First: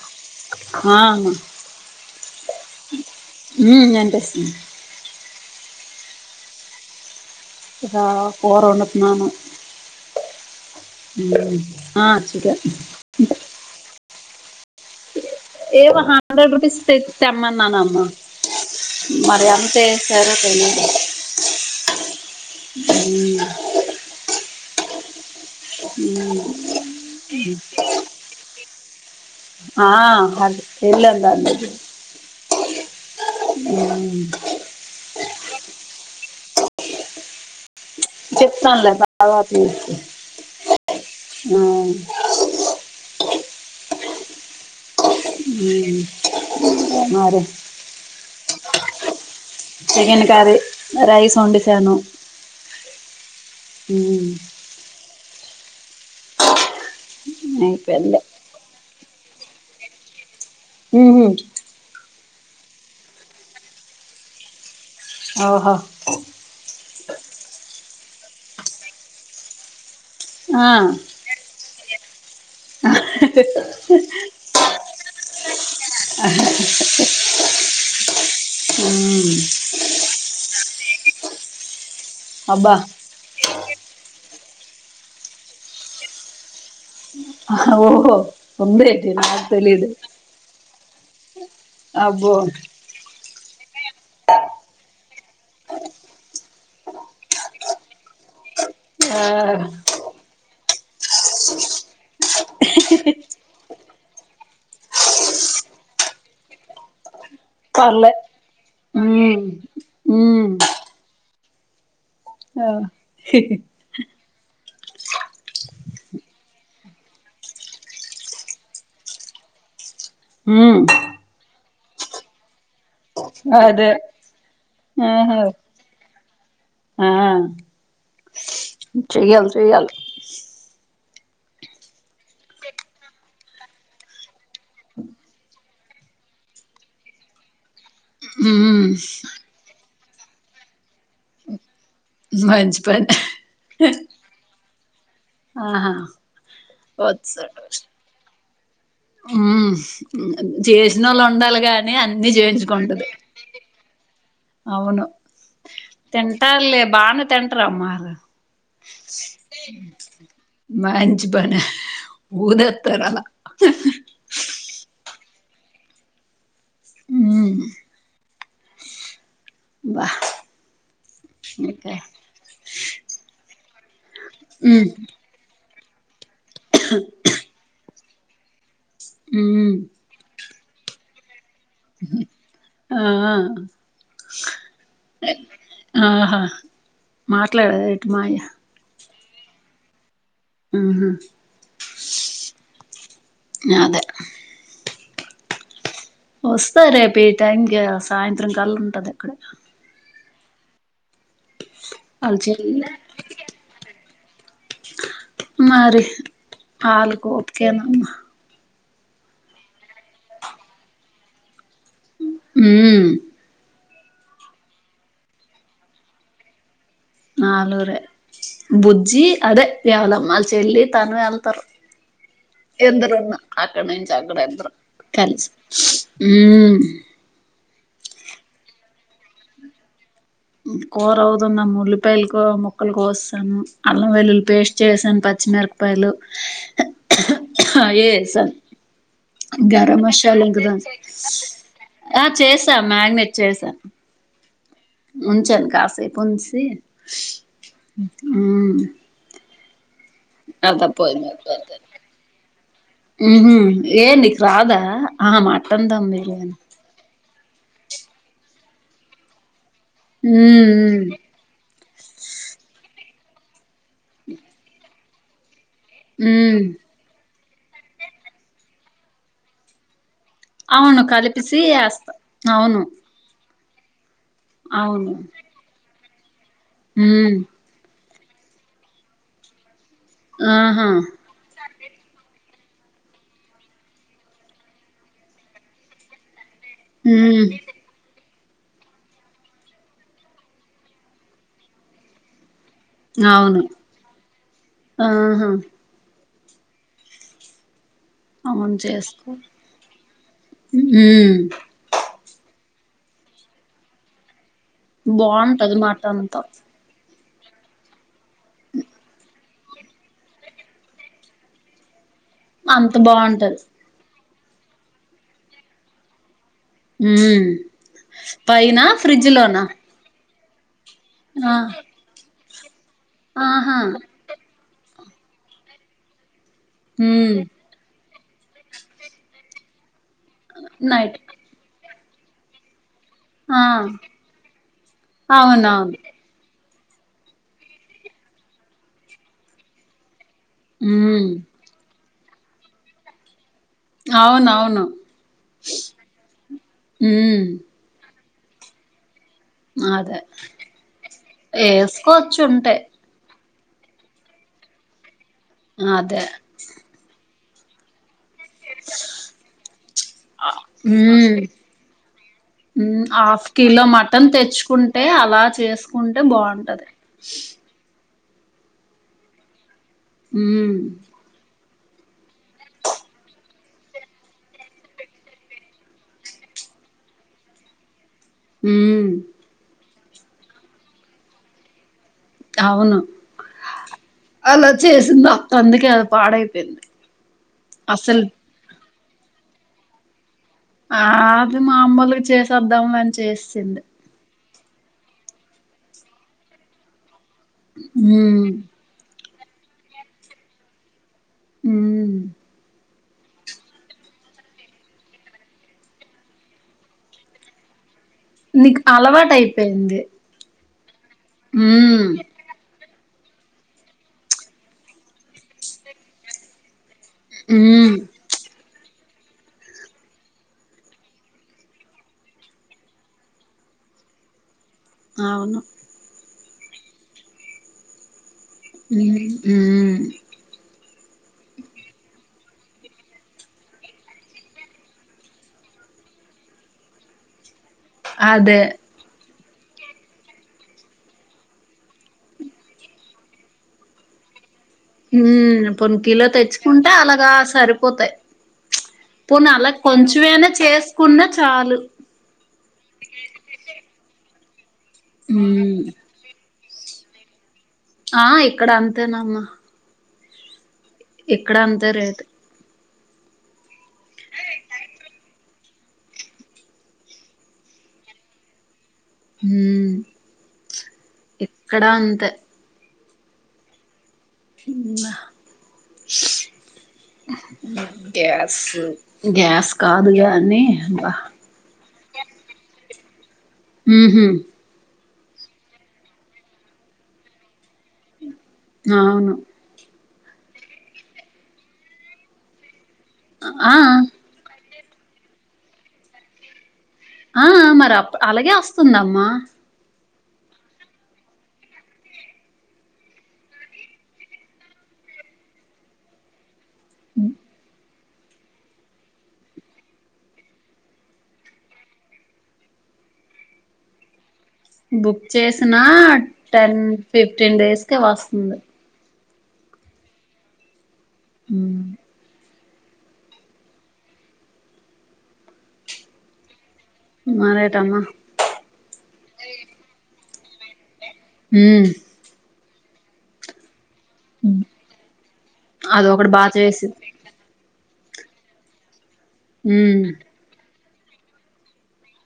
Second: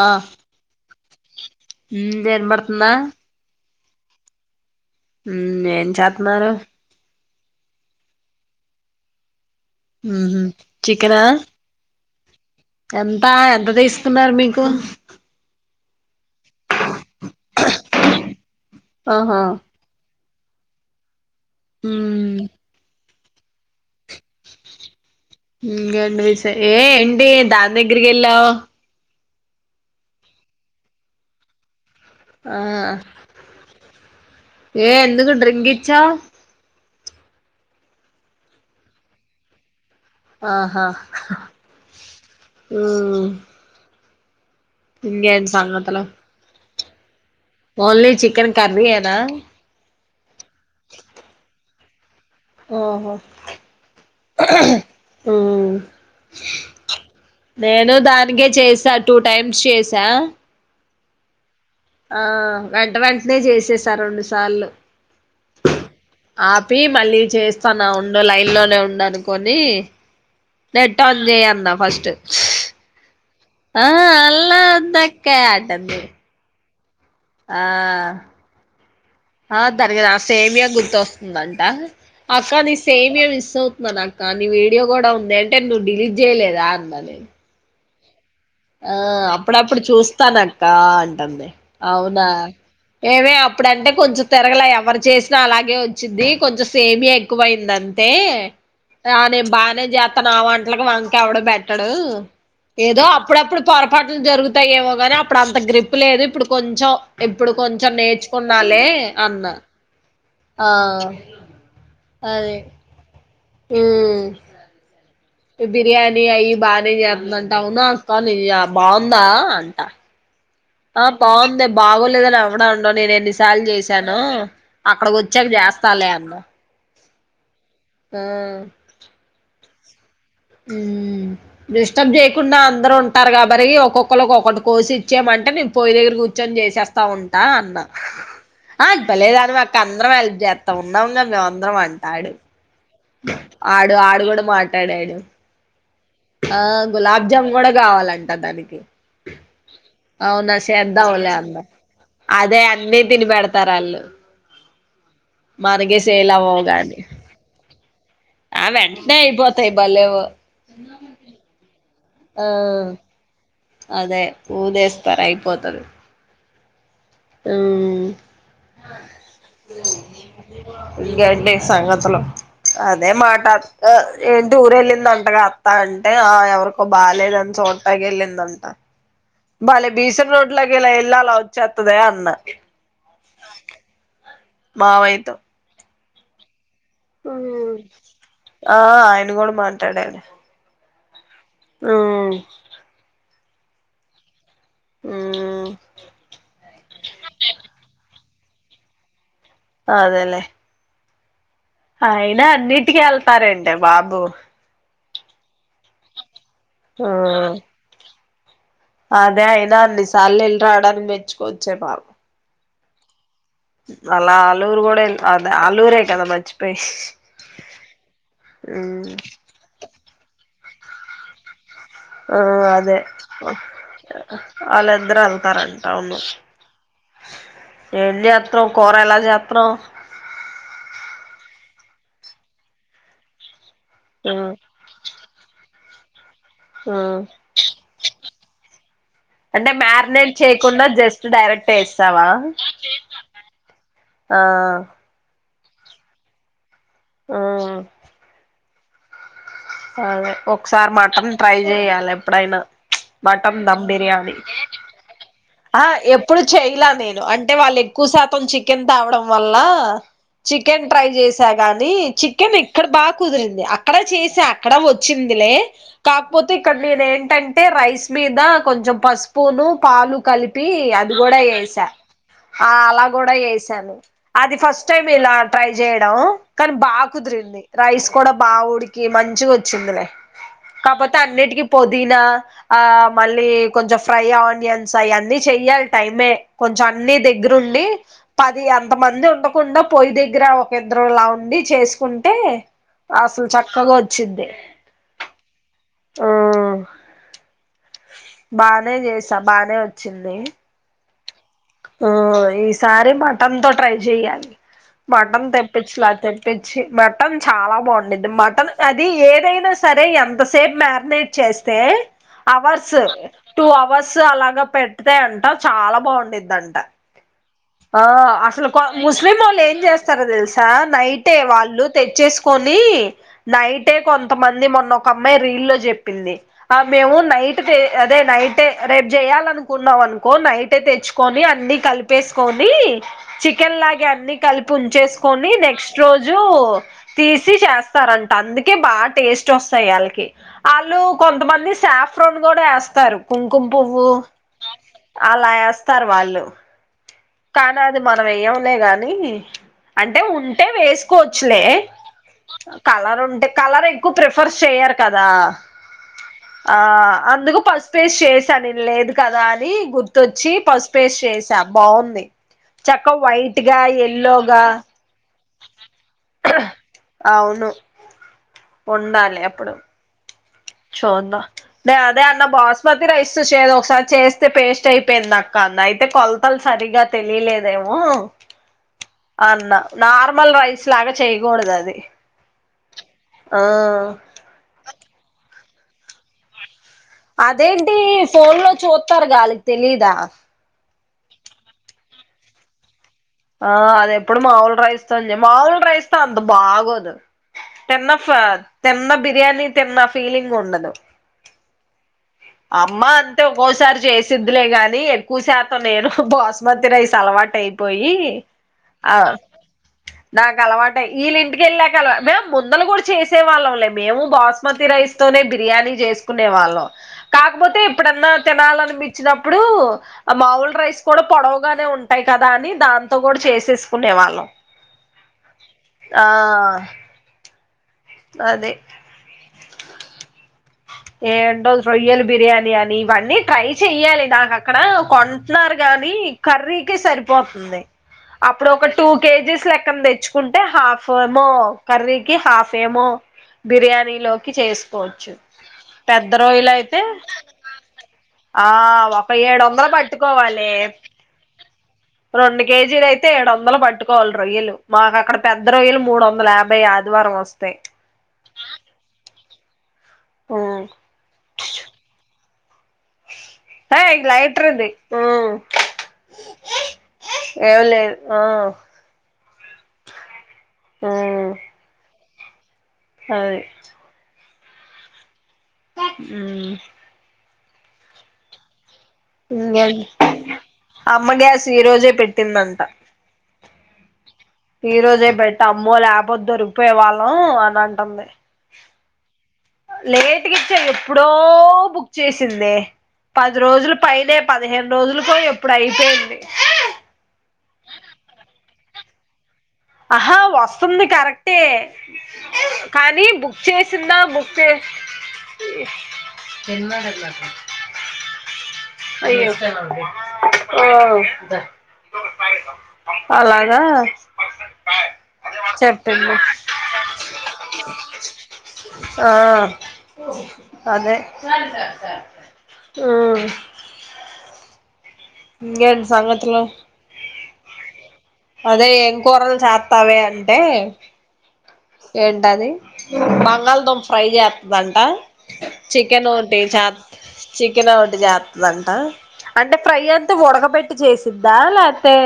ఆ ఆ హ్మ్ దే ఇనబడుతుందా హ్మ్ గనిపిస్తుంది హ్మ్ ఏం చేత్నారు ఏదా పోర ఉన్నట్టున్నాను మ్మ్ హు హ్మ్ ఆ చిక ఎంతా ఎంత దీస్ తున్నారు మీకు ఏవొ హండ్రెడ్ రూపీస్ తె తెమ్మన్నానమ్మ ఆహా మరి ఎంత ఏసారో తెల్దా హ్మ్ హ్మ్ ఇంగేంటి విషయ ఏ ఏంటి దాన్ దగ్గరికి ఎళ్ళావ్ ఆ అది తెల్దంటాంది అది ఆ హ్మ్ రింగ్ ఇచ్చావ్ చెప్తాన్లే భాగవతం నీకి ఆహా హ్మ్ ఇంగేంటి సంగతులు మరే ఓన్లీ చికెన్ కర్రీ ఎ నా సెగెన్ కరీ రైస్ వొండేసాను ఓహో ఉమ్ హ్మ్ నేను అయిపోయింది దానికే చేసా టూ టైమ్స్ చేసా హ్మ్ హు ఆ వెంట వెంటనే జేసేసా రెండు సార్లు ఓహో ఆపి మళ్ళీ చేస్తాన్నా ఉండు లైన్లోనే ఉండు అనుకొనీ ఆ నెట్ ఆన్ జెయ్ అన్నాం ఫస్ట్ ఆ అల్లా దక్కయ్య అంటాంది ఆ ఉమ్ ఆ తరిగ నా సేమియా గుర్తొస్తుందంట అక్క నీ అబ్బా సేమియా మిస్ అవుతున్నాను అక్క నీ వీడియో గూడా ఉందా అంటే నువ్వు డిలీట్ జేయలేదా ఆ ఓ హొ ఆ అప్పుడప్పుడు చూస్తానక్కా అ టందే అవునా అబ్బో ఏవే అ ప్పుడంటే కొంచెం తిరగలే ఎవరు చేసినా అలాగే వచ్చుద్దీ కొంచెం సేమీయా ఎక్కువయింది అంతే ఆ రానే బానే జాత నా వంట్లకి వంక ఎవడు పెట్టడు ఏదో అ అప్పుడప్పుడు పొరపాట్లు జరుగుతాయేమో గానీ అప్పుడు అంత గ్రిప్ లేదు ఇప్పుడు కొంచెం ఇప్పుడు కొంచెం పర్లే నేర్చుకున్నాలే అన్నా హ్మ్ ఆ అదే మ్మ్ బిర్యానీ అయి బానే జేత్తుంటా అవునా అక్కానీ బావుందా అంటా ఉమ్ ఆ బావుందే బాగోలేదని ఎవడ అన్ నేను ఎన్నిసార్లు అదే జేసానో అక్కడకి ఆహా వచ్చాక జేస్తాలేే అన్న ఆ ఆ చేయాలి చేయాలి ఉమ్ డిస్టర్బ్ చేయకుండా అందరుూ ఉంటారు కా మరి ఒక్కొక్కరు ఒకొక్కటి కోసి ఇచ్చామంటే నేను పోయి దగ్గర కూర్చొని చేసేస్తా ఉంటా అన్నా ఉమ్ ఆ భలేదాను వె అక్క అందరంళ్ళ చేస్తా ఉన్నాముం మేము అందరం అం మంచి పని ఆడు ఆడు కూడా మా డాడు ఆహా ఆ గులాబ్జామున్ వచ్చాడు కూడా కావాలంట దానికి ఉమ్ అవునా చేసినోళ్ళు సద్దవలే అన్న ఉండాలి గాని అన్ని అదే అన్నీ చేయించుకుంటది తిని పెడతారు వాళ్ళు అవును అవ్వవు తింటలి గాని బాను తింట్ర అమ్మా ఆ వెంటనే అయిపోతాయి భలేవు మంచి పనే ఆ ఊద తారాల అదే ఊదేస్థరు అయిపోతది ఉమ్ బా ఇకెంటి ఇంకా సంగతులు అదే మాట ఏంటి ఊర ఉమ్ వెళ్ళిందంటగా తా అంటే ఆ ఎవరికో బాలేదు అని చో గిలిందంటా ఉమ్ భలే బీసెన్ రోడ్ ఇలా వెళ్ళి అలా వ చెత్త ధే అన్న ఆ ఆ! మావయ్యతో ఆహా ఉమ్ మాట్లాడదా ఎటు మాయ ఆయ్న్ ఇప్పుడు కూడా మాట్లాడాలి ఉహుమ్ ఉమ్ అదే ఉమ్ వస్తా రేపు ఈ టైంకి సాయంత్రం కల్ ఉంటది అక్కడ అదేలేే వాళ్ళ అయినా చెల్లి అన్నిటికి వెళ్తారంటే బాబు మరి ఉమ్ అలికియోపికెనామా అదే అయినా అన్నిసార్లు వెళ్ళి రావడానికి మెచ్చుకోవచ్చే బాబూ ఉమ్ అలా అలూరు కూడా ఎల్ అలూరే కదా మర్చిపోయి ఆలూరే బుజ్జి అదే ఎవలం వాల్ చెల్లి తను ఎళ్తార్ ఆ అదే ఎందరున్నా అక్కడ నుంచి అక్కడ అందరు వాళ్ళిద్దరు కలిసి వెళ్తారంట హుమ్ ఎంచెత్తం కూర ఎలా చెత్తునావ్ కూర అవుదుందమ్మ ఉల్లిపాయలు ముక్కలు కోసేశాను అల్లం ఆ వెల్లులి పేస్ట్ చేసాను పచ్చిమిరప పయలు ఆ ఐఎఎస్ ఆ అంటే మ్యాగ్నేట్ చేయకుండా దాంట్లో జస్ట్ డైరెక్ట్ ఆ ఏసవా చేసా ఆ ఉంచ కాసేపు ఉంచి ఆ హుమ్ అదే ఒకసారి పోయి మటన్ మీద ట్రై పెడతా చెయాలి ఎప్పుడైనా ఉహు మటన్ ధమ్ ఏ బిర్యానీ నీకు రాదా ఆ ఆ మటన్ దమ్ ఎప్పుడు బిర్యానీ చెయ్ల నేను అంటే అంటే వాళ్ళు ఎక్కువ శాతం చికెన్ తావడం వల్లా చికెన్ ఉమ్ ట్రై చేస గాని చికెన్ ఇక్కడ బాగ్ కుదిరింది అక్కడ చేశా అక్కడ వచ్చిందిలే ఉమ్ కాకపోతే ఉమ్ ఇక్కడ నేనెంటంటే అంటే రైస్ మీద కొంచెం పసుపూను పాలు కలిపి అవును అది గుడా కలిపిసి ఎసా ఏస్తా ఆ అవును అలా కూడా ఎస్ తను అది ఫస్ట్ టైమ్ అవును ఇలా ట్రై చెయండి నో కానీ బాగ్ ఉమ్ కుదిరింది రైస్ కూడ బా ఉడికి మం మంచిగ్ వచ్చిందిలే ఆహా కాకపోతే అన్నిటికీ పొదీనా ఆ మళ్ళీ కొంచెం ఫ్రై ఆనియన్స్ అవన్నీ చెయ్యాలి టైమే కొంచెం అన్ని ఉమ్ దగ్గరుండి పది అంత మంది ఉండకుండా పొయ్యి దగ్గర ఒక ఇద్దరులా ఉండి చేసుకుంటే అసలు అవును చక్కగ ఆహా! హుమ్ అవును బానే చేసుకో చేసా బానే వచ్చింది [unintelligible] ఆ ఈసారి మటన్ తో ట్రై చెయ్యాలి. మటన్ బాగుంటది తెప్పించలా మటన్ తో తెప్పించి మ చాలా బాగుం మటన్ అది ఏదైనా! అయినా సరే ఎంతసేపు మ్యారినేట్ చేస్తే! అంత అవర్స్ బాగుంటది టూ అవర్స్! అలాగ పెట్టీ తే అంటా చాలా బాగుంది ంట ఉమ్ ఆ అసలు పైన ఫ్రిడ్జ్ ముస్లిం వాళ్ళు లోనా ఏం చేస్తారో తెలుసా [unintelligible] నైటే ఆ వాళ్ళు తెచ్చేసు ఆహా నైటే కొంతమంది మొన్న ఒక అమ్మాయి రీల్ లో చెప్పింది మేము ఉమ్ నైట్ [unintelligible] అదే నైటే రేపు చేయాలనుకున్నాం అనుకు కోన్నాయిటతేచ్ నైట్ అీ కలిపేసుకొని ఆ చికెన్ లాగ అన్నిీ కలిపి ఉంచేసుకొని నెక్స్ట్ అవునవును రోజు తీసి చేస్తారంట అందుకే బాగా టేస్ట్ వస్తాయి వాళ్ళకి ఆలుూ ఉమ్ కొంత మంది సాఫ ెండ్ కూడా వేస్తారు కు కుంపువ్వు అవునవును అలాయస్త పళ్లుు ఉమ్ కానీ అదు మా మనం వెయ్యం లే గానీ అదే అంటే ఉంటే వేసుకోవచ్చులే వేసుకోవచ్చు ఉంటే కలర్ ఉంటే కలర్ ఎక్కువ ప్రిఫర్ చేయ్యరు కదా అదే ఆ అందుకు పస్పేస్ చేేస్ [unintelligible] లేదు కదా అని గుర్తొచ్చి పసుపేస్ ఉమ్ చేసా బాగుంది చక్క హాఫ్ వైట్ గా కిలో మటన్ ఎల్లోగా తెచ్చుకుంటే అ లా చేసుకుంటే బాగుంటది ఉండాలే ఎప్పుడు హు ే అదే అన్న బాస్మతి రైస్ తో చేద ఒకసారి చేస్తే పేస్ట్ అయిపోయింది అక్క అంది అయితే కొలతలు సరిగా తెలియలేదేమో హు అన్న నార్మల్ రైస్లాగా చెయకూడదు అది అవును ఆ అలా చేసిందా అందుకే అది పాడైపోయింది అదేంటి అసలు ఫోన్ లో చూ తారుగా అల్లకి తెలీయదా ఆ అది మా అమ్మలుగ చేసేద్దాంలే అన్ చేసేసింది ప్పుడు మాముూలు రైస్తో చె మాముూలు రైస్తో ఒద్దు బాగోదు తిన్న ఫ్ ఉమ్ తిన్న బి ర్యానీి తిన్న ఫీలింగ్ ఉండదు హు అమ్మ అంతే ఒక్కోసారి చేసిద్లే గాని ఎక్కువ శాతం నేను బాస్మతి రైస్ అలవాటు అయిపోయి నీకు అలవాటు అయిపోయింది ట వీళ్ళ ఇంటికి వెళ్ళాకల ఉమ్ మేము ముందల కూడా చేసే వాళ్ళంలే మేము బాస్మతి రైస్ తోనే బిర్యానీ చేసుకునే వాళ్ళం కాకపోతే ఉమ్ ఎప్పుడన్నా తినాలని పిచ్చినప్పుడు మావులు రైస్ కూడా పొడవగానే ఉంటాయి కదా అని దాన్ తో కూడా చేసేసుకునే వాళ్ళం అవున ఆ అదే మ్ హు ఏంటో రొయ్యలు బిర్యాని అని ఇవన్నీ ట్రై చెయ్యాలి దా నాక్కడ కొంటున్నారు గాని కర్రీకి సరిపోతుంది అదే అప్పుడు ఒక టూ కేజీస్ లెక్క తెచ్చుకుంటే హాఫ్ ఏమో కర్రీకి హాఫ్ ఫెమో బిర్యానీ లో కి చేసుకోవచ్చు ఉమ్ పోనీ కిలో పెద్ద తెచ్చుకుంటే రోయలయితే అలాగా సరిపోతాయి ఆ ఒక పోనీ ఏడు అలా వందలు కొంచెమైనా పట్టుకోవాలి చేసుకున్నా చాలు రెండు కేజీలయితే ఏడు వందలు పట్టుకోవాలి రొయ్యలు మాకు అక్కడ పెద్ద ఉమ్ రోయ్యలు మూడు వందల యాభ బై ఆదివారం వస్ ఆ ఇక్కడ అంతేనమ్మ ఆ ఇక్కడ అంత రేటు హ ఇ లైట్ర్ ఉది ఎవ లేదు ఆ ఉమ్ ఇక్కడ అంతే అది అమ్మ ఉమ్ గ్యాస్ గ్యాస్ కాదు గాని అబ్బా అమ్మగ్యాస్ ఈ రోజే పెట్టిందంట ఉహూ ఈ రోజే పెట్ట అమ్మో లేకపోతే దొరికిపోయే వాళ్ళం అని అంటుంది అవును లేట్కి ఇచ్చాను ఎప్పుడో బుక్ చేసింది పది ఆ రోజులు పైనే ప. పదిహేను రోజులు కూడా ఎప్పుడు అయిపోయింది. ఆ మరి అప్ అలాగే వస్తుందమ్మా ఆహా వస్తుంది కరెక్టే కానీ బుక్ చేసిందా బుక్ చే! తన్నడందట? అయ్యో ఓ అలాగా! బుక్ చేసిన చెప్పింది టెన్ ఫిఫ్టీన్ డేస్ క వస్తుంది. ఆ.. అదే. ఆ. ఇంకేంటి సంగతులు మరేటమ్మా అదే ఏం కూరలు చెత్తవేమని ంట ఉమ్ ఏంటది? బంగాల్దుంప ఫ్రై చేస్తుందంట అది చికెన్ ఒకటి బాగా ఒకంటే చాత్ చేసిద్ది చికెన్ ఒకటి చేస్తందంట! అంటే ఫ్రై ఉమ్ వధ్ధు ఉడకబెట్టి చేసిద్దా లేకతే!?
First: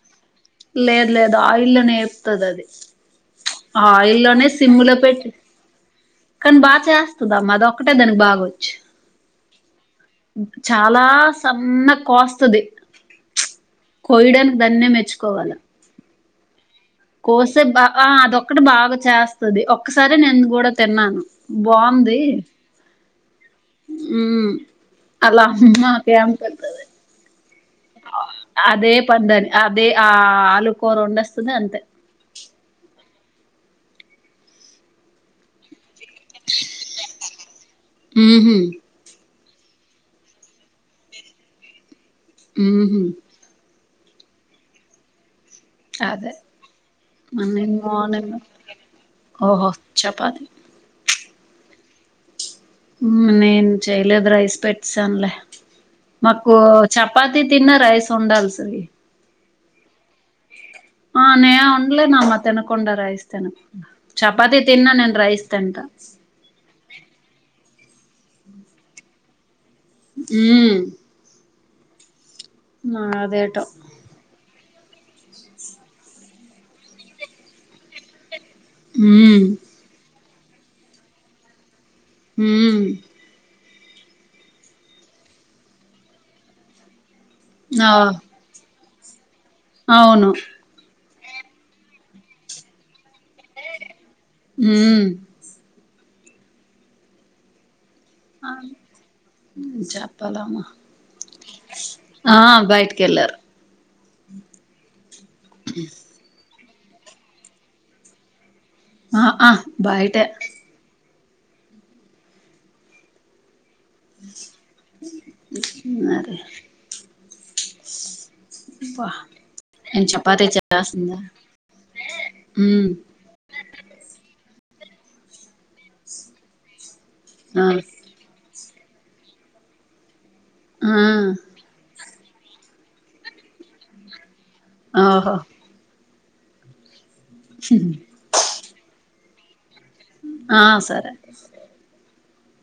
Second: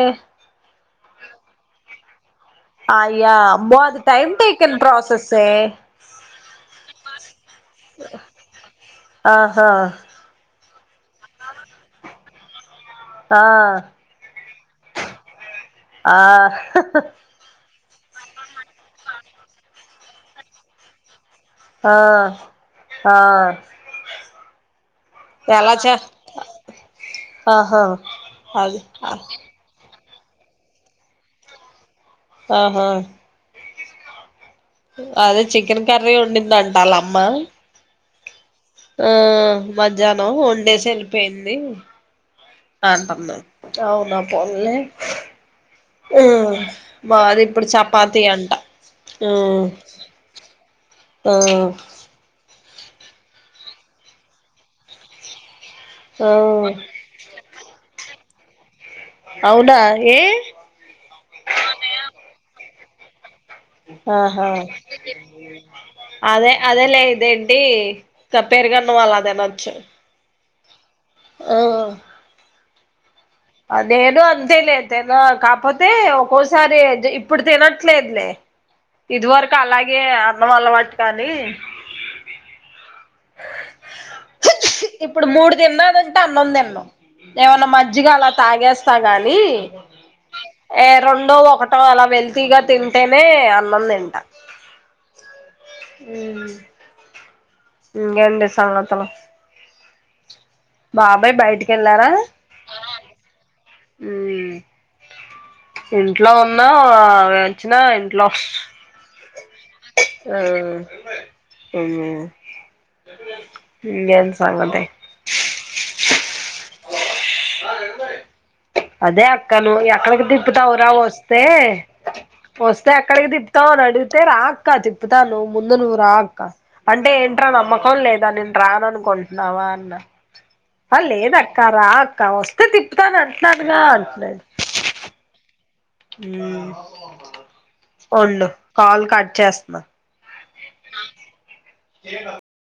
లేదు లేదు ఆయిల్ లోనే వ అది అయ్యా అమ్మో అది టైమ్ ఆయిల్లోనే టేకన్ సిమ్ లో పెట్టి ప్రాసెస్సే కానీ బాగా చేస్తుంద అమ్మా అద ఒక్కటే దానికి బాగొచ్చు. ఆహా! చాలా సన్నగ కోస్తుది. ఆ దాన్నే మెచ్చుకోవాలి. ఆ హా కోసబా ఆ అదొక్కటి బాగా చేస్తుది ఒక్కసారి నేను కూడా తిన్నాను. ఆ బాగుంది. ఆ ఉమ్ అలా ఎలా అమ్మ చే ప్రేమ పెధాది ఆహా అదే అది అదే పెధాది అదే ఆ ఆలుకూర వండొస్తుంది అంతే ఆహా! అదే చికెన్ కర్రీ ఉండిందంటలామ్మ మ్హు ఆ మధ్యాహ్నం వన్ండేస్ వెళ్ళిపోయింది మ్హు ఆంటమ్మా అవునా పోర్లే అదే ఉమ్ మాది ఇప్పుడు నేను చపాతి మార్నింగ్ అంట ఓహో చపాతి ఉమ్ ఉమ్ నేను చేయలేధుర ఎడ్స పెట్సనలే ఆ మాకు చపాతి తిన్న రైస్ ఉండల్ సీ అవునాా ఏ ఆ నేయ ఉండ్లే నామ తెనుకొండరాయిస్త ఆహా రైస్ తింటా అదే అదే లే ఇదేంటి స పేరుగాన్న వాళ్ళ అదేన వచ్చు ఉమ్ ఆ నా అదేను అం త అ లే తె కాకపోతే ఒక్కోసారి ఇప్పుడు తినట్లేదులే ఇది ఉమ్ వరకు అలాగే అన్నం అలవాటు కానీ ఉమ్ ఇప్పుడు మూడు తిన్నాదంటే అన్నం తిను ఏమన్న ఆ మజిగాాల థాగెస్తా కా ని అవును ఏ రెండో ఒకటో అలా వెల్తీగా తింటేనే అన్నం తింట హోమ్ హం ఇంకేంది సంగతులు చెప్పాలమ్మా బాబాయ్ బయటికి వెళ్ళారా ఆ బయటికెళ్ళారు ఆ ఇంట్లో ఉన్ చ్చిన ఇంట్లో ఆ ఆ అమ్మో ఇంకేం సంగతి అరే అబ్బా నేను చపాతి చేస్తుందా ఉమ్ అక్క చెప్తాను ముందు నువ్వు రా అక్క అంటే ఏంట్రా ఆ నమ్మకం లేదా నే రాను అనుకుంటున్నావా అన్న ఆ లేదక్కా రా క వస్తే తిప్పుతాను అన్నానుగా అన్నది ఓహో ఉమ్మ్ ఉండు కాల్ కట్ చేస్మా ఆ సరే ఏడ్వాక్ [inaudible]